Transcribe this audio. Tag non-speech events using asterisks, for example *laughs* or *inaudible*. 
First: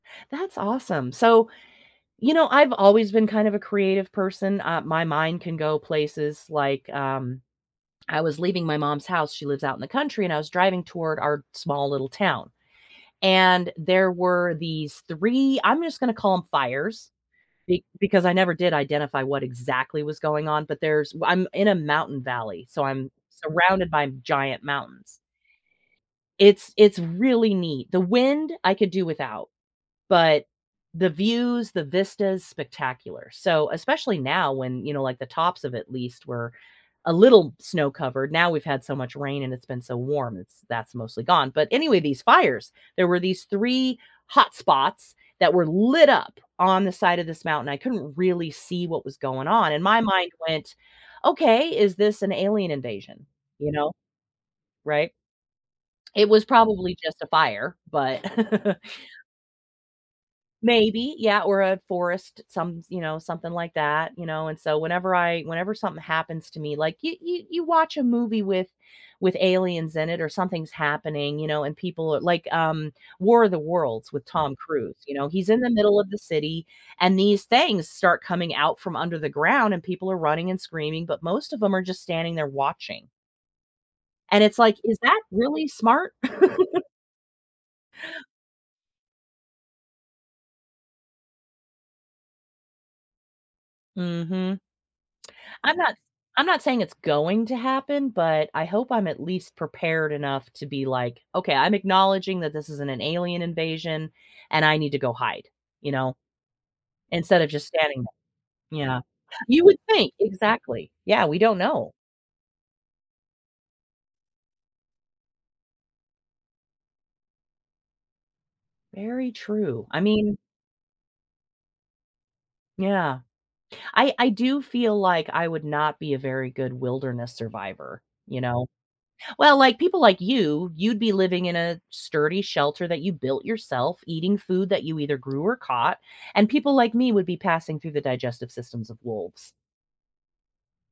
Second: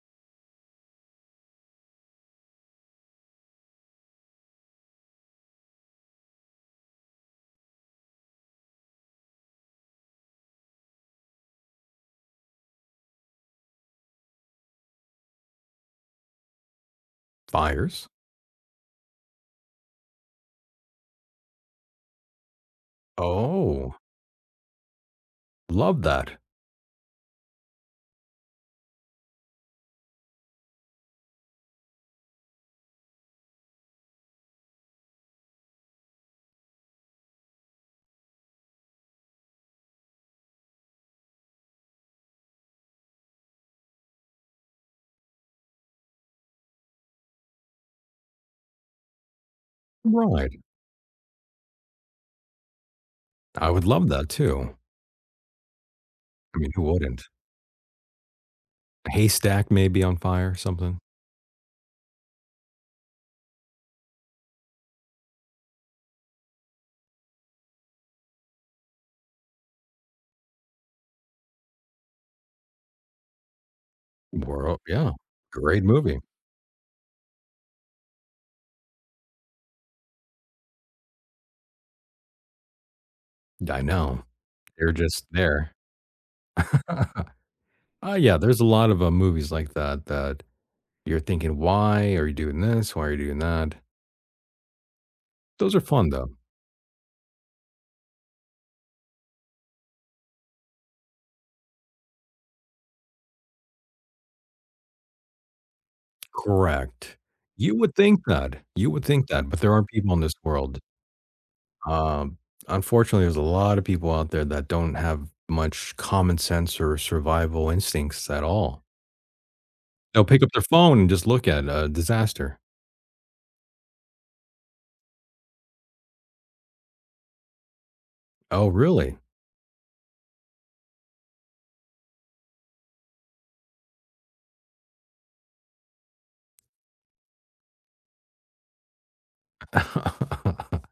That's awesome. So, you know, I've always been kind of a creative person, uh, my mind can go places like, um, I was leaving my mom's house- she lives out in the country- and I was driving toward our small little town. And there were these 3- I'm just gonna call 'em fires be Fires? because I never did identify what exactly was going on- but there's w I'm in a mountain valley, so I'm surrounded Oh. by giant mountains. Love that. It's it's really neat. The wind, I could do without, but the views, the vista's spectacular. So especially now when, you know, like the tops of at least were a little snow covered. Now we've had so much rain, and it's been so warm, it's that's mostly gone. But anyway, these fires, there were these 3 hot spots that were lit up on the side of this mountain. I couldn't really see what was going on, and my mind Right. went, "Okay, is this an alien invasion?" I You would know love that, too. Right. It was I mean, who probably just wouldn't? a fire, but *chuckles* A haystack may be on fire or something. Maybe, yeah, or a forest, some s you know, something like that, you know, and so whenever I whenever something happens to me, like you you you watch a movie with with aliens in it, or something's happening, you know, and people a like, um, War of the Worlds with Tom Worl Cruise, Yeah. you know, he's in the Great middle of the movie. city, and these things start coming out from under the ground, and people are running and screaming, but most of 'em are just standing there watching. D I know. And it's like, They're is that just really there. smart? *chuckles* *laughs* Ah, yeah. There's a lot of, uh, movies like that that you're thinking, "Why are you doing this? Why are you doing that?" Mhm. Those I'm are not s fun, though. I'm not saying it's going to happen, but I hope I'm at least prepared enough to be like, "Okay, I'm acknowledging that this is an an alien invasion, and I need to go hide," you know, Correct. instead of just You would standing think that. there, you You know. would think that, but You there would are think. people in this world Exactly. Yeah. We don't know. Um, unfortunately, there's a lotta people out there that don't have much common sense or survival instincts at all. Very true. I They'll mean pick up their phone and just look at a disaster. Yeah. I I do feel like I would not be a very good wilderness survivor, you know. Oh, really? Well, like, people like you, you'd be living in a sturdy shelter that you built yourself, eating food that you either grew or caught, and people like me would be passing through the digestive systems of wolves. *laughs*